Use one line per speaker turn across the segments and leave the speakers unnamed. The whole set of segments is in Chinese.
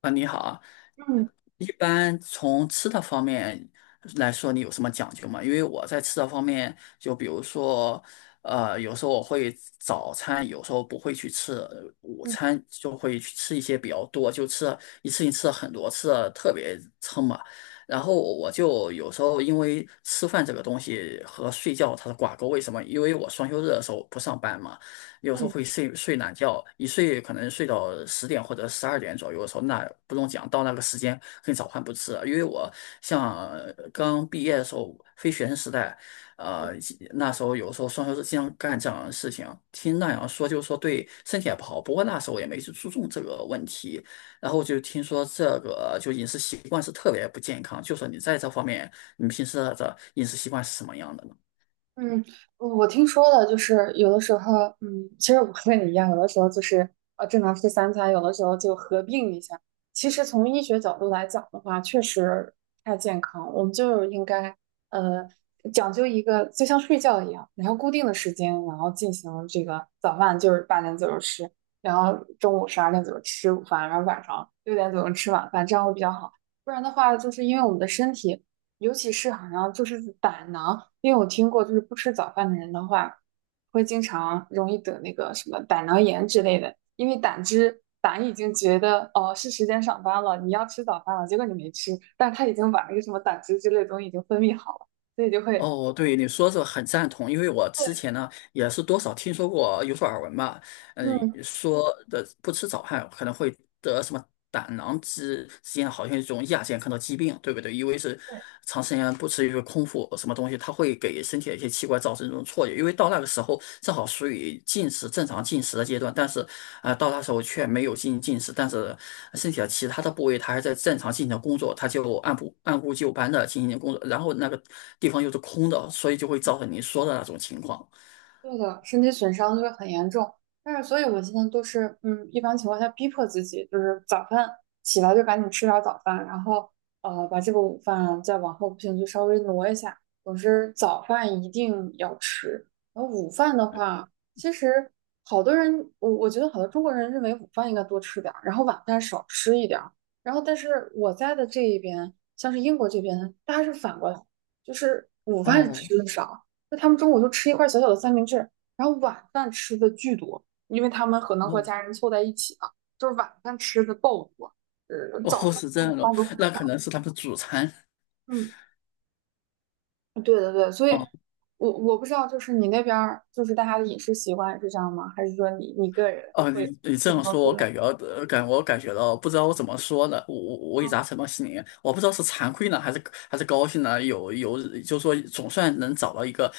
啊，你好啊，
嗯
一般从吃的方面来说，你有什么讲究吗？因为我在吃的方面，就比如说，有时候我会早餐，有时候不会去吃，午
嗯
餐就会去吃一些比较多，就吃了一次性吃了很多，吃的特别撑嘛。然后我就有时候因为吃饭这个东西和睡觉它是挂钩，为什么？因为我双休日的时候不上班嘛。有时候
嗯
会睡懒觉，一睡可能睡到十点或者十二点左右的时候，那不用讲，到那个时间跟早饭不吃了。因为我像刚毕业的时候，非学生时代，呃，那时候有时候双休日经常干这样的事情，听那样说就是说对身体也不好，不过那时候也没去注重这个问题，然后就听说这个就饮食习惯是特别不健康，就说你在这方面，你平时的饮食习惯是什么样的呢？
嗯，嗯我听说了，就是有的时候，其实我和你一样，有的时候就是正常吃三餐，有的时候就合并一下。其实从医学角度来讲的话，确实不太健康，我们就应该呃讲究一个，就像睡觉一样，然后固定的时间，然后进行这个早饭就是八点左右吃，然后中午十二点左右吃午饭，然后晚上6点左右吃晚饭，这样会比较好。不然的话，就是因为我们的身体。尤其是好像就是胆囊，因为我听过，就是不吃早饭的人的话，会经常容易得那个什么胆囊炎之类的，因为胆汁胆已经觉得哦是时间上班了，你要吃早饭了，结果你没吃，但是他已经把那个什么胆汁之类的东西已经分泌好了，所以就会。
哦，对，你说这个很赞同，因为我之
对，
前呢也是多少听说过，有所耳闻吧。嗯，
嗯。
说的不吃早饭可能会得什么胆囊之间好像一种亚健康的疾病，对不对？因为是
对。
长时间不吃一个空腹什么东西，它会给身体的一些器官造成这种错觉。因为到那个时候正好属于进食正常进食的阶段，但是到那时候却没有进行进食，但是身体的其他的部位它还在正常进行工作，它就按部就班的进行工作，然后那个地方又是空的，所以就会造成您说的那种情况。
对的，身体损伤就会很严重。但是，所以我现在都是，嗯，一般情况下逼迫自己，就是早饭起来就赶紧吃点儿早饭，然后把这个午饭再往后不行就稍微挪一下。总之，早饭一定要吃。然后午饭的话，其实好多人，我觉得好多中国人认为午饭应该多吃点儿，然后晚饭少吃一点儿。然后，但是我在的这一边，像是英国这边，大家是反过来，就是午饭
哦
吃的少。那他们中午就吃一块小小的三明治，然后晚饭吃的巨多，因为他们可能和
哦，
家人凑在一起嘛，就是晚饭吃的爆多，
哦，
早饭、
是这
中
样
午
的，
饭都很，
那可能是他们主餐。
嗯，对对对，所以
哦。
我不知道，就是你那边儿就是大家的饮食习惯是这样吗？还是说你个人
哦，
会
你这
不太
样说，
不一
我
样？
感觉我感觉到，不知道我怎么说呢，我也
嗯，
达什么心里，我不知道是惭愧呢，还是还是高兴呢，有有，就是说总算能找到一个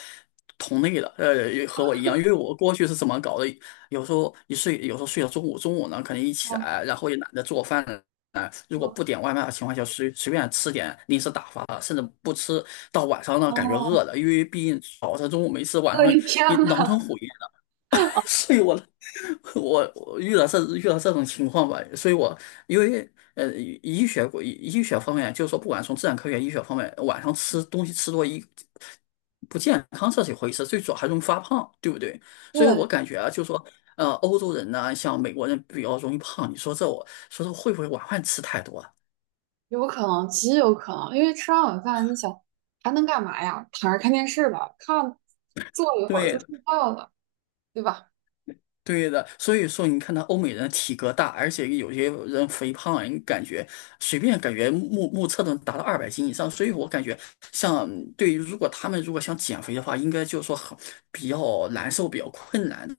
同类了，和我一样，因为我过去是怎么搞的，有时候一睡，有时候睡到中午，中午呢可能一起
对
来，然后也懒得做饭了。啊，如果
我
不点外卖的情况下，随便吃点零食打发的，甚至不吃，到晚上呢感觉
哦，
饿了，因为毕竟早上中午没吃，晚
我
上
的天
一狼
呐！
吞虎咽的，睡我了 我遇到这遇到这种情况吧，所以我因为医学医学方面，就是说不管从自然科学、医学方面，晚上吃东西吃多一不健康这是一回事，最主要还容易发胖，对不对？所以我
对，
感觉啊，就是说欧洲人呢，像美国人比较容易胖，你说这我说这会不会晚饭吃太多啊。
有可能，极有可能，因为吃完晚饭，你想还能干嘛呀？躺着看电视吧，看坐一会儿就
对，
睡觉了，对吧？
对的，所以说你看他欧美人体格大，而且有些人肥胖，你感觉随便感觉目测能达到二百斤以上，所以我感觉像对于如果他们如果想减肥的话，应该就是说很比较难受，比较困难的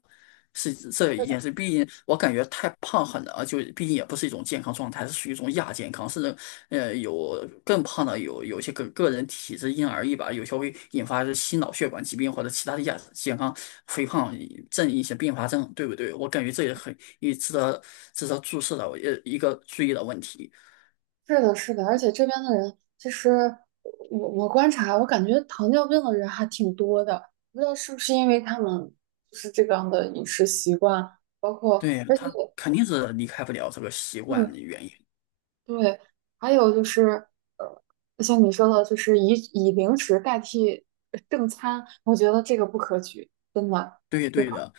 是这一件事。毕竟我感觉太胖很难，就毕竟也不是一种健康状态，是属于一种亚健康，是有更胖的有有些个人体质因人而异吧，有些会引发心脑血管疾病或者其他的亚健康肥胖症一些并发症，对不对？我感觉这也很也值得值得注视的呃一个注意的问题。
是的，是的，而且这边的人，其实我观察，我感觉糖尿病的人还挺多的，不知道是不是因为他们就是这样的饮食习惯，包括
对，
而且
他肯定是离开不了这个习惯
嗯，
的原因。
对，还有就是呃，像你说的，就是以零食代替正餐，我觉得这个不可取，真的，
对
对吧？
对的。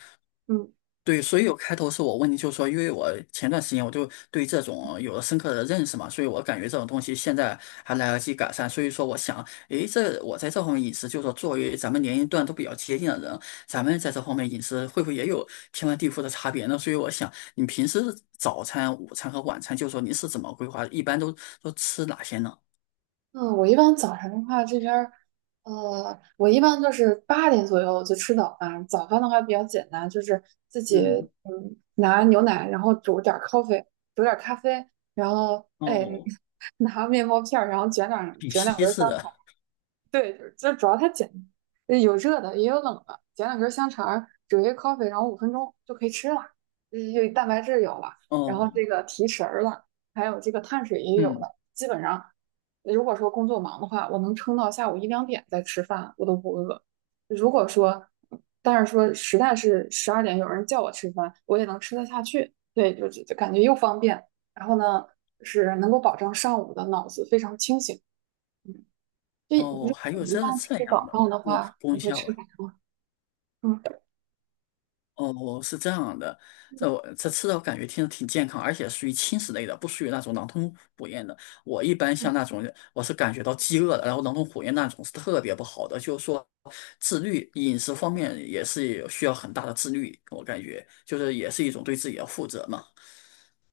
嗯。
对，所以有开头是我问你，就是说，因为我前段时间我就对这种有了深刻的认识嘛，所以我感觉这种东西现在还来得及改善，所以说我想，诶，这我在这方面饮食，就是说作为咱们年龄段都比较接近的人，咱们在这方面饮食会不会也有天翻地覆的差别呢？所以我想，你平时早餐、午餐和晚餐，就是说您是怎么规划，一般都吃哪些呢？
嗯，我一般早晨的话，这边儿，我一般就是八点左右就吃早饭。早饭的话比较简单，就是自己
嗯，
拿牛奶，然后煮点儿 coffee,煮点儿咖啡，然后哎
哦，
拿面包片儿，然后卷两
比
卷两根
西
儿
式
香肠，
的，
对，就是这主要它简单有热的也有冷的，捡两根香肠儿，煮一个 coffee,然后5分钟就可以吃了，这有蛋白质有了，然后
哦，
这个提神儿了，还有这个碳水也有
嗯，
了。基本上，如果说工作忙的话，我能撑到下午一两点再吃饭，我都不饿。如果说，但是说实在是十二点有人叫我吃饭，我也能吃得下去。对，就感觉又方便，然后呢是能够保证上午的脑子非常清醒。嗯就如
哦，
果
还有
你一般
这这
吃
样
早
的
饭的
功
话，你
功
会
效
吃
啊。
啥？嗯，
哦，是这样的，这我这吃的我感觉听着挺健康，而且属于轻食类的，不属于那种狼吞虎咽的。我一般像那种，我是感觉到饥饿的，然后狼吞虎咽那种是特别不好的，就是说自律饮食方面也是有需要很大的自律，我感觉就是也是一种对自己的负责嘛。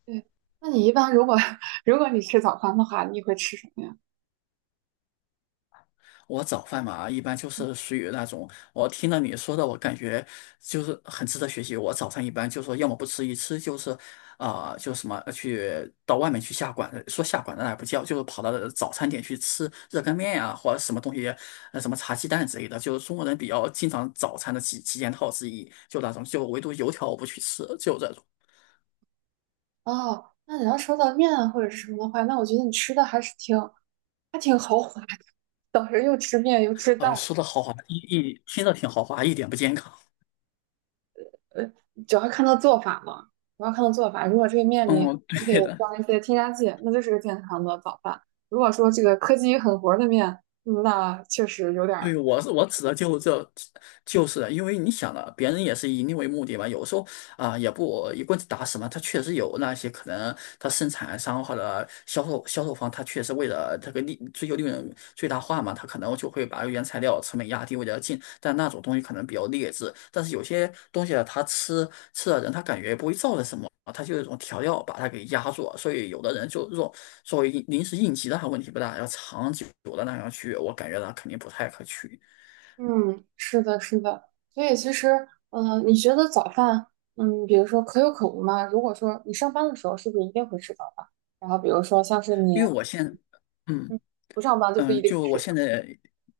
对。那你一般如果 如果你吃早饭的话，你会吃什么呀？
我早饭嘛，一般就是属于那种，我听了你说的，我感觉就是很值得学习。我早餐一般就说，要么不吃，一吃就是，啊、就什么呃去到外面去下馆子，说下馆子那也不叫，就是跑到早餐店去吃热干面呀、或者什么东西，什么茶鸡蛋之类的，就是中国人比较经常早餐的几件套之一，就那种，就唯独油条我不去吃，就这种。
哦，那你要说到面啊或者是什么的话，那我觉得你吃的还是挺还挺豪华的，当时又吃面又吃蛋，
说的豪华，一听着挺豪华，一点不健康。
主要看到做法嘛，主要看到做法。如果这个面里
嗯，
还给
对的。
加一些添加剂，那就是个健康的早饭。如果说这个科技与狠活儿的面，那确实有点儿
对，我是我指的就这，就是的因为你想了，别人也是以你为目的嘛。有时候也不一棍子打死嘛。他确实有那些可能，他生产商或者销售方，他确实为了这个利追求利润最大化嘛，他可能就会把原材料成本压低，为了进。但那种东西可能比较劣质，但是有些东西啊，他吃吃的人，他感觉不会造成什么。它就是一种调料把它给压住了，所以有的人就这种作为应临时应急的话问题不大，要长久的那样去，我感觉它肯定不太可取，
嗯，是的，是的，所以其实，你觉得早饭，比如说可有可无嘛？如果说你上班的时候，是不是一定会吃早饭？然后比如说像是你
因为我现嗯。
不上班就不
嗯，
一定
就我
吃
现
了。
在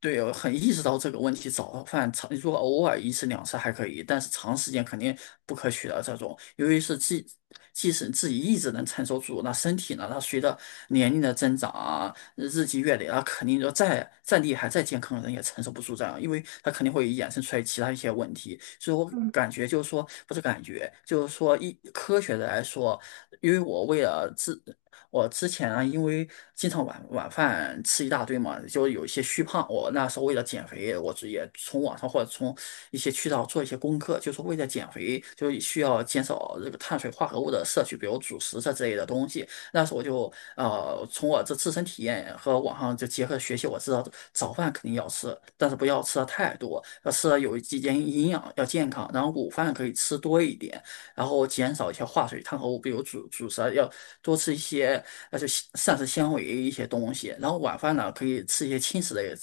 对我很意识到这个问题，早饭长如果偶尔一次两次还可以，但是长时间肯定不可取的这种。由于是自，即使自己意志能承受住，那身体呢，它随着年龄的增长啊，日积月累啊，肯定就再厉害、再健康的人也承受不住这样，因为它肯定会衍生出来其他一些问题。所以我
嗯
感觉就是说，不是感觉，就是说一科学的来说，因为我为了自。我之前啊，因为经常晚饭吃一大堆嘛，就有一些虚胖。我那时候为了减肥，我直也从网上或者从一些渠道做一些功课，就是为了减肥，就需要减少这个碳水化合物的摄取，比如主食这之类的东西。那时候我就从我这自身体验和网上就结合学习，我知道早饭肯定要吃，但是不要吃的太多，要吃的有几间营养，要健康。然后午饭可以吃多一点，然后减少一些化水碳合物，比如主食要多吃一些，那就膳食纤维一些东西。然后晚饭呢，可以吃一些轻食类的，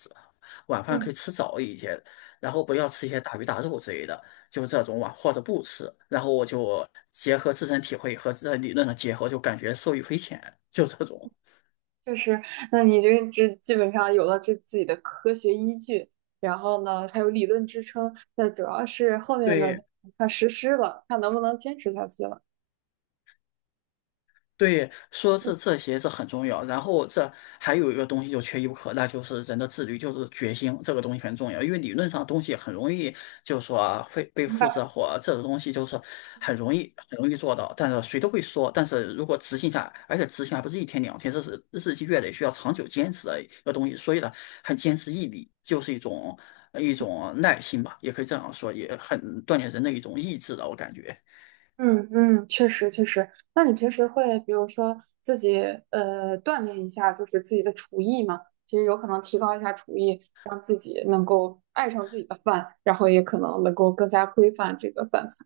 晚饭可
嗯，
以吃早一些，然后不要吃一些大鱼大肉之类的，就这种晚或者不吃。然后我就结合自身体会和这理论的结合，就感觉受益匪浅，就这种。
确实。那你就这基本上有了这自己的科学依据，然后呢还有理论支撑，那主要是后面呢就
对，
看实施了，看能不能坚持下去了。
对，说这
嗯
这些这很重要。然后这还有一个东西就缺一不可，那就是人的自律，就是决心，这个东西很重要。因为理论上东西很容易，就是说啊会被
明
复制
白。
或这种东西就是很容易很容易做到，但是谁都会说。但是如果执行下来，而且执行还不是一天两天，这是日积月累需要长久坚持的一个东西。所以呢，很坚持毅力就是一种一种耐心吧，也可以这样说，也很锻炼人的一种意志的，我感觉。
嗯嗯，确实确实。那你平时会比如说自己锻炼一下，就是自己的厨艺嘛？其实有可能提高一下厨艺，让自己能够爱上自己的饭，然后也可能能够更加规范这个饭菜。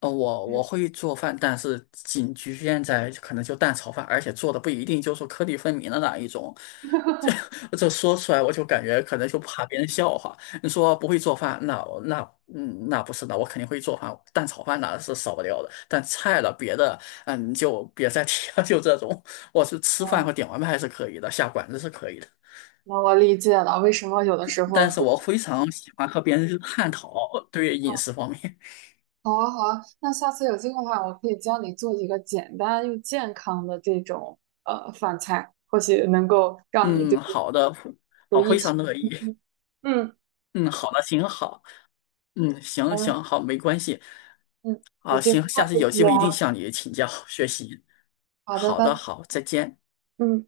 我会做饭，但是仅局限在可能就蛋炒饭，而且做的不一定就是颗粒分明的那一种。这说出来我就感觉可能就怕别人笑话。你说不会做饭，那我那嗯那不是的，我肯定会做饭，蛋炒饭那是少不了的。但菜了别的，嗯就别再提了，就这种。我是吃饭
哦，
和点外卖是可以的，下馆子是可以的，
那我理解了，为什么有的时候
但是
会。
我非常喜欢和别人去探讨对
哦，
饮食方面。
好啊好啊，那下次有机会的话，我可以教你做一个简单又健康的这种饭菜，或许能够 让你就
嗯，
是
好的，
厨
我
艺
非
提。
常乐意。
嗯嗯，
嗯，好的，行，好，嗯，行
好的
行，好，没关系，
嗯，有
啊，
机会
行，
下
下次
次
有
再
机会一定
聊。
向你请教学习。
好的，
好的，
拜。
好，再见。
嗯。